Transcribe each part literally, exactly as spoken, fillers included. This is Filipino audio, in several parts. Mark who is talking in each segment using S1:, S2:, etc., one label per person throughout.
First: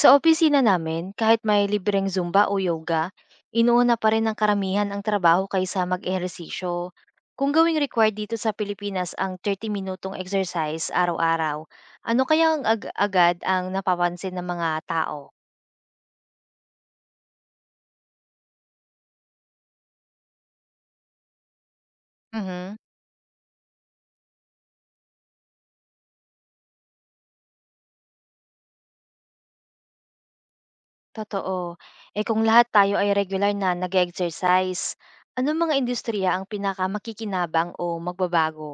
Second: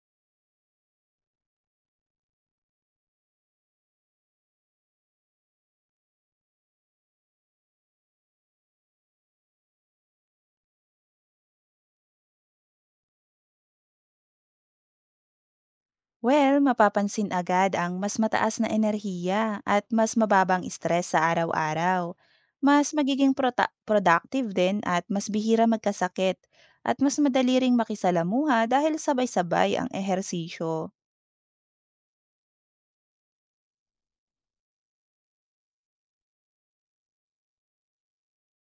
S1: Sa opisina namin, kahit may libreng Zumba o yoga, inuuna pa rin ng karamihan ang trabaho kaysa mag-ehersisyo. Kung gawing required dito sa Pilipinas ang thirty-minutong exercise araw-araw, ano kaya ang ag- agad ang napapansin ng mga tao?
S2: Well, mapapansin agad ang mas mataas na enerhiya at mas mababang stress sa araw-araw.
S1: Mhm,
S2: Mas magiging prota- productive din at mas bihira magkasakit at mas madali ring makisalamuha dahil sabay-sabay ang ehersisyo.
S1: totoo. Eh kung lahat tayo ay regular na nag-exercise, anong mga industriya ang pinakamakikinabang o magbabago?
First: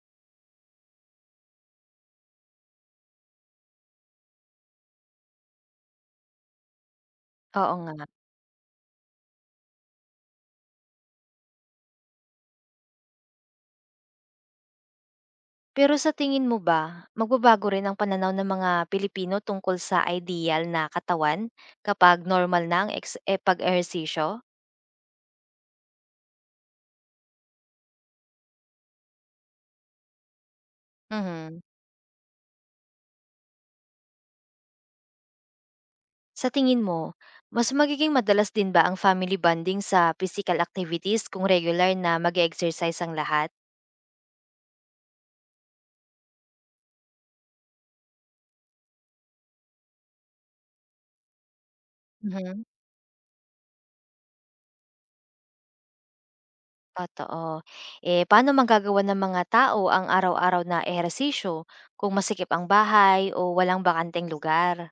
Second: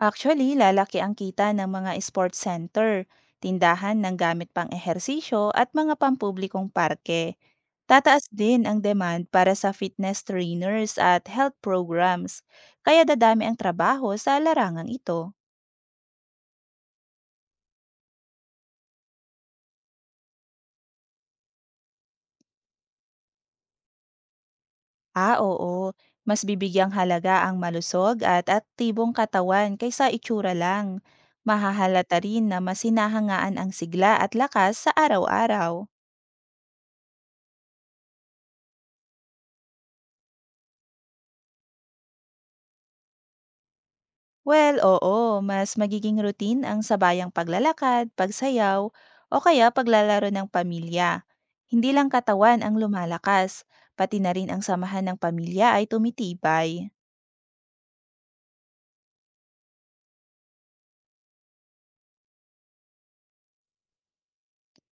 S2: Actually, lalaki ang kita ng mga sports center, tindahan ng gamit pang ehersisyo at mga pampublikong parke.
S1: Oo nga.
S2: Tataas din ang demand para sa fitness trainers at health programs, kaya dadami ang trabaho sa larangang ito.
S1: Pero sa tingin mo ba, magbabago rin ang pananaw ng mga Pilipino tungkol sa ideal na katawan kapag normal na ang ex eh, pag-ehersisyo?
S2: Ah, oo, mas bibigyang halaga ang malusog at aktibong katawan kaysa itsura lang.
S1: Mhm.
S2: Mahahalata rin na masinahangaan ang sigla at lakas sa araw-araw.
S1: Sa tingin mo, mas magiging madalas din ba ang family bonding sa physical activities kung regular na mag exercise ang lahat?
S2: Well, oo, mas magiging routine ang sabayang paglalakad, pagsayaw, o kaya paglalaro ng pamilya. Hindi lang katawan
S1: Mhm.
S2: ang lumalakas, pati na rin ang samahan ng pamilya ay tumitibay.
S1: Totoo. Eh, paano magagawa ng mga tao ang araw-araw na ehersisyo kung masikip ang bahay o walang bakanteng lugar?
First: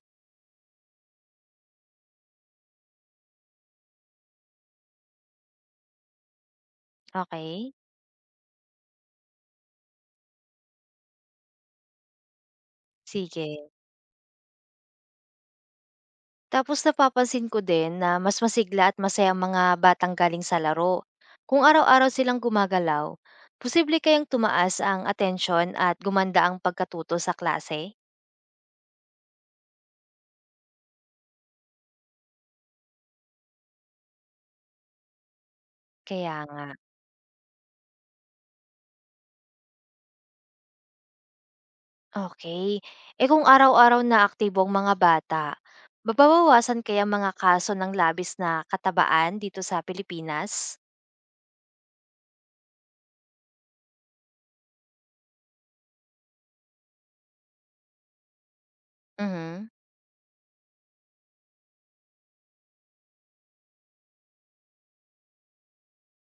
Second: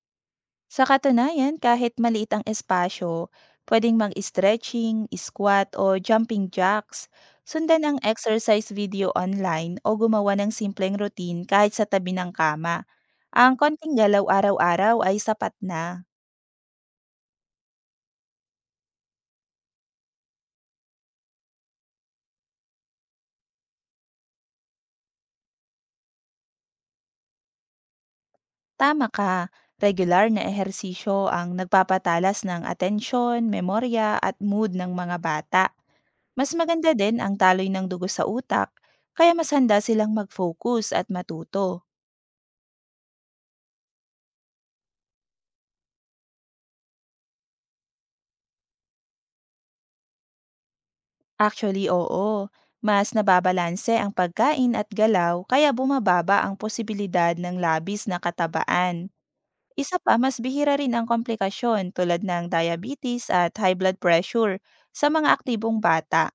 S2: Sa katunayan, kahit maliit ang espasyo, pwedeng mag-stretching, squat o jumping jacks,
S1: Okay.
S2: sundan ang exercise video online o gumawa ng simpleng routine kahit sa tabi ng kama. Ang
S1: Sige.
S2: konting galaw araw-araw ay sapat na.
S1: Tapos napapansin ko din na mas masigla at masaya ang mga batang galing sa laro. Kung araw-araw silang gumagalaw, posible kayang tumaas ang atensyon at gumanda ang pagkatuto sa klase?
S2: Tama ka. Regular na ehersisyo ang nagpapatalas ng atensyon, memorya at mood ng mga bata.
S1: Kaya
S2: Mas
S1: nga.
S2: maganda din ang taloy ng dugo sa utak, kaya mas handa silang mag-focus at matuto.
S1: Okay. Eh kung araw-araw na aktibo ang mga bata, mababawasan kaya ang mga kaso ng labis na katabaan dito sa Pilipinas?
S2: Actually, oo. Mas nababalanse ang pagkain at galaw, kaya bumababa ang posibilidad ng labis na katabaan.
S1: Mhm.
S2: Isa pa, mas bihira rin ang komplikasyon tulad ng diabetes at high blood pressure sa mga aktibong bata.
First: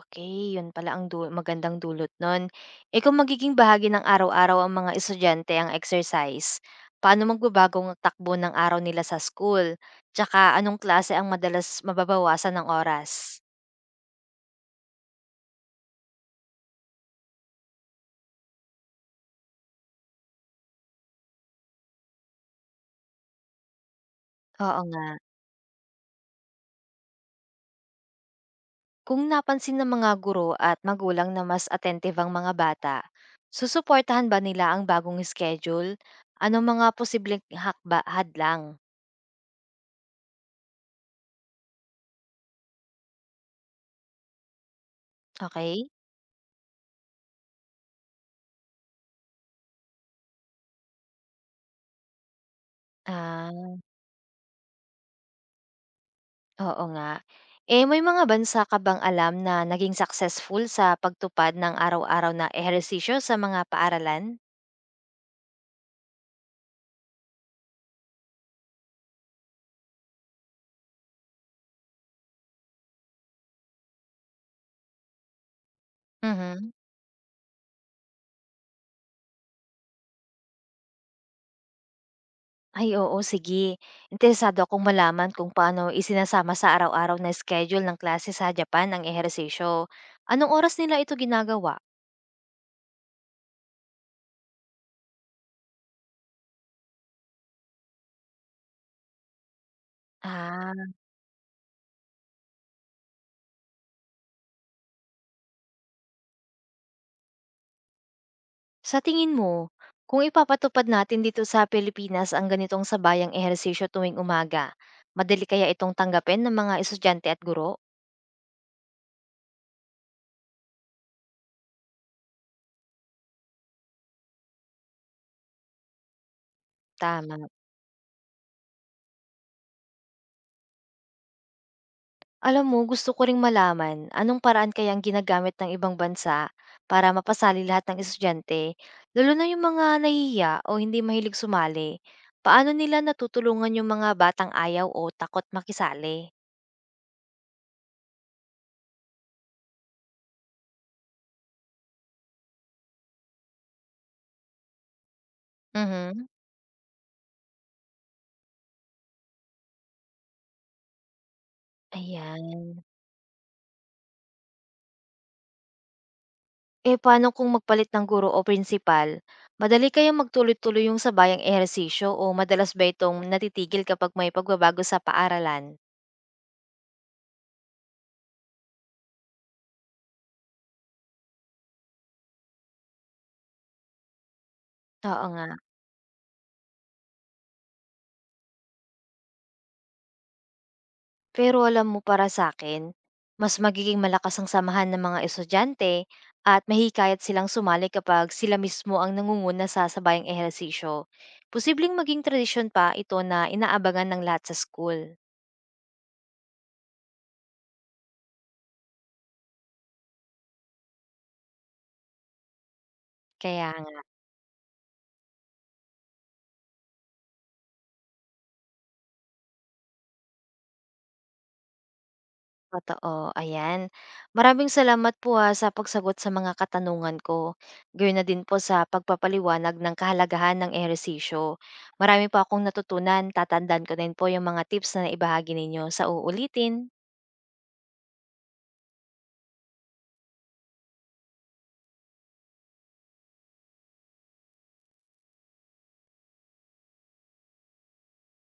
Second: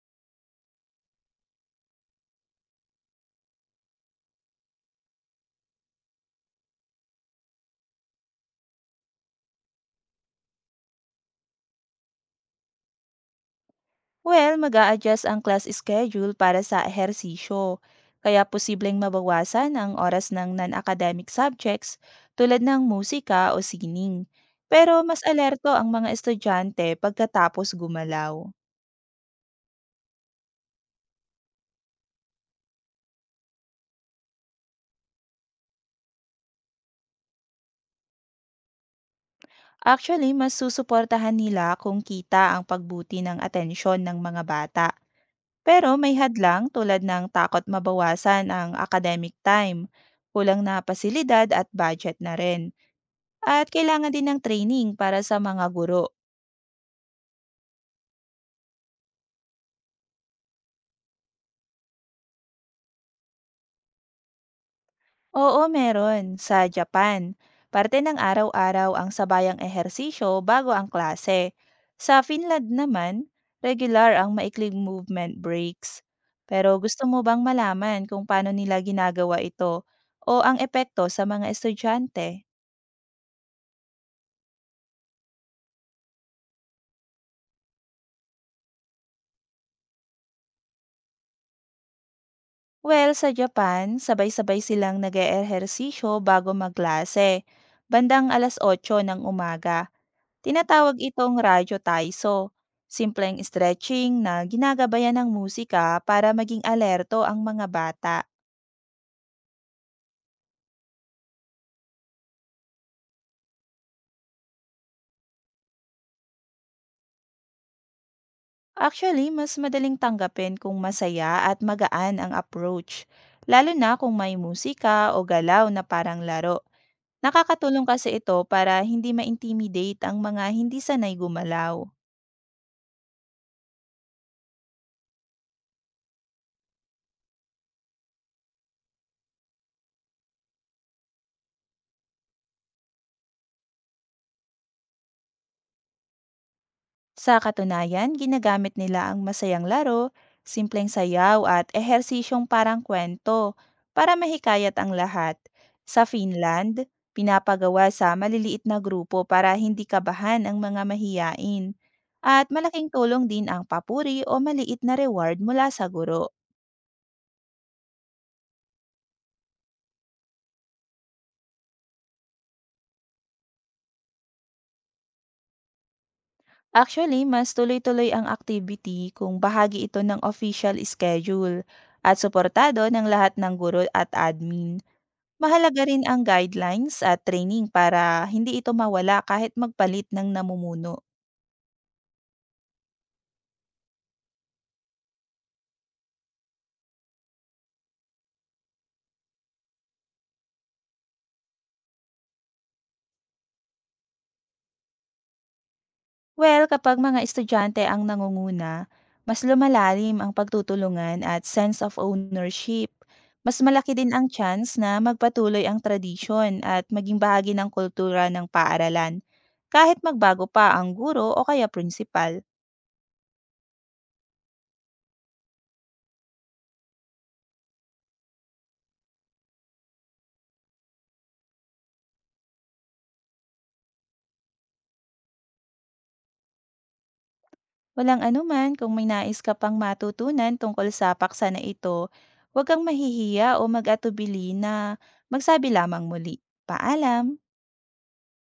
S1: Okay, yun pala ang du magandang dulot nun. Eh, kung magiging bahagi ng araw-araw ang mga estudyante ang exercise, paano magbabago ang takbo ng araw nila sa school? Tsaka anong klase ang madalas mababawasan ng oras?
S2: Well, mag adjust ang class schedule para sa ehersisyo, kaya posibleng mabawasan ang oras ng non-academic subjects tulad ng musika o sining.
S1: Oo
S2: Pero
S1: nga.
S2: mas alerto ang mga estudyante pagkatapos gumalaw.
S1: Kung napansin ng mga guro at magulang na mas attentive ang mga bata, susuportahan ba nila ang bagong schedule? Anong mga posibleng hakba hadlang?
S2: Actually, mas susuportahan nila kung kita ang pagbuti ng atensyon ng mga bata.
S1: Okay.
S2: Pero may hadlang tulad ng takot mabawasan ang academic time, kulang na pasilidad at budget na rin. At kailangan din ng training para sa mga guro.
S1: Oo nga. Eh, may mga bansa ka bang alam na naging successful sa pagtupad ng araw-araw na ehersisyo sa mga paaralan?
S2: Oo, meron. Sa Japan, parte ng araw-araw ang sabayang ehersisyo bago ang klase. Sa Finland naman, regular ang maikling movement breaks. Pero
S1: Mhm.
S2: gusto mo bang malaman kung paano nila ginagawa ito o ang epekto sa mga estudyante?
S1: Ay, oo, sige. Interesado akong malaman kung paano isinasama sa araw-araw na schedule ng klase sa Japan ang ehersisyo. Anong oras nila ito ginagawa?
S2: Well, sa Japan, sabay-sabay silang nag ehersisyo bago magklase, bandang alas otso ng umaga.
S1: Ah.
S2: Tinatawag itong radyo taiso, simpleng stretching na ginagabayan ng musika para maging alerto ang mga bata.
S1: Sa tingin mo, kung ipapatupad natin dito sa Pilipinas ang ganitong sabayang ehersisyo tuwing umaga, madali kaya itong tanggapin ng mga estudyante at guro?
S2: Actually, mas madaling tanggapin kung masaya at magaan ang approach, lalo na kung may musika o galaw na parang laro.
S1: Tama.
S2: Nakakatulong kasi ito para hindi ma-intimidate ang mga hindi sanay gumalaw.
S1: Alam mo, gusto ko ring malaman anong paraan kayang ginagamit ng ibang bansa para mapasali lahat ng estudyante, lalo na yung mga nahihiya o hindi mahilig sumali. Paano nila natutulungan yung mga batang ayaw o takot makisali?
S2: Sa katunayan, ginagamit nila ang masayang laro, simpleng sayaw at ehersisyong parang kwento para mahikayat ang lahat. Sa
S1: Mhm.
S2: Finland, pinapagawa sa maliliit na grupo para hindi kabahan ang mga mahiyain.
S1: Ayan.
S2: At malaking tulong din ang papuri o maliit na reward mula sa guro.
S1: Eh, paano kung magpalit ng guro o principal? Madali kayang magtuloy-tuloy yung sabayang ehersisyo o madalas ba itong natitigil kapag may pagbabago sa paaralan?
S2: Actually, mas tuloy-tuloy ang activity kung bahagi ito ng official schedule at suportado ng lahat ng guro at admin.
S1: Oo nga.
S2: Mahalaga rin ang guidelines at training para hindi ito mawala kahit magpalit ng namumuno.
S1: Pero alam mo, para sa akin mas magiging malakas ang samahan ng mga estudyante at mahihikayat silang sumali kapag sila mismo ang nangunguna sa sabayang ehersisyo. Posibleng maging tradisyon pa ito na inaabangan ng lahat sa school.
S2: Well, kapag mga estudyante ang nangunguna, mas lumalalim ang pagtutulungan at sense of ownership. Mas
S1: Kaya
S2: malaki
S1: nga,
S2: din ang chance na magpatuloy ang tradisyon at maging bahagi ng kultura ng paaralan, kahit magbago pa ang guro o kaya principal.
S1: totoo, ayan. Maraming salamat po, ah, sa pagsagot sa mga katanungan ko, gayon na din po sa pagpapaliwanag ng kahalagahan ng ehersisyo. Marami pa akong natutunan, tatandaan ko din po yung mga tips na naibahagi ninyo. Sa uulitin.
S2: Walang anuman kung may nais ka pang matutunan tungkol sa paksa na ito, huwag kang mahihiya o mag-atubili na magsabi lamang muli. Paalam!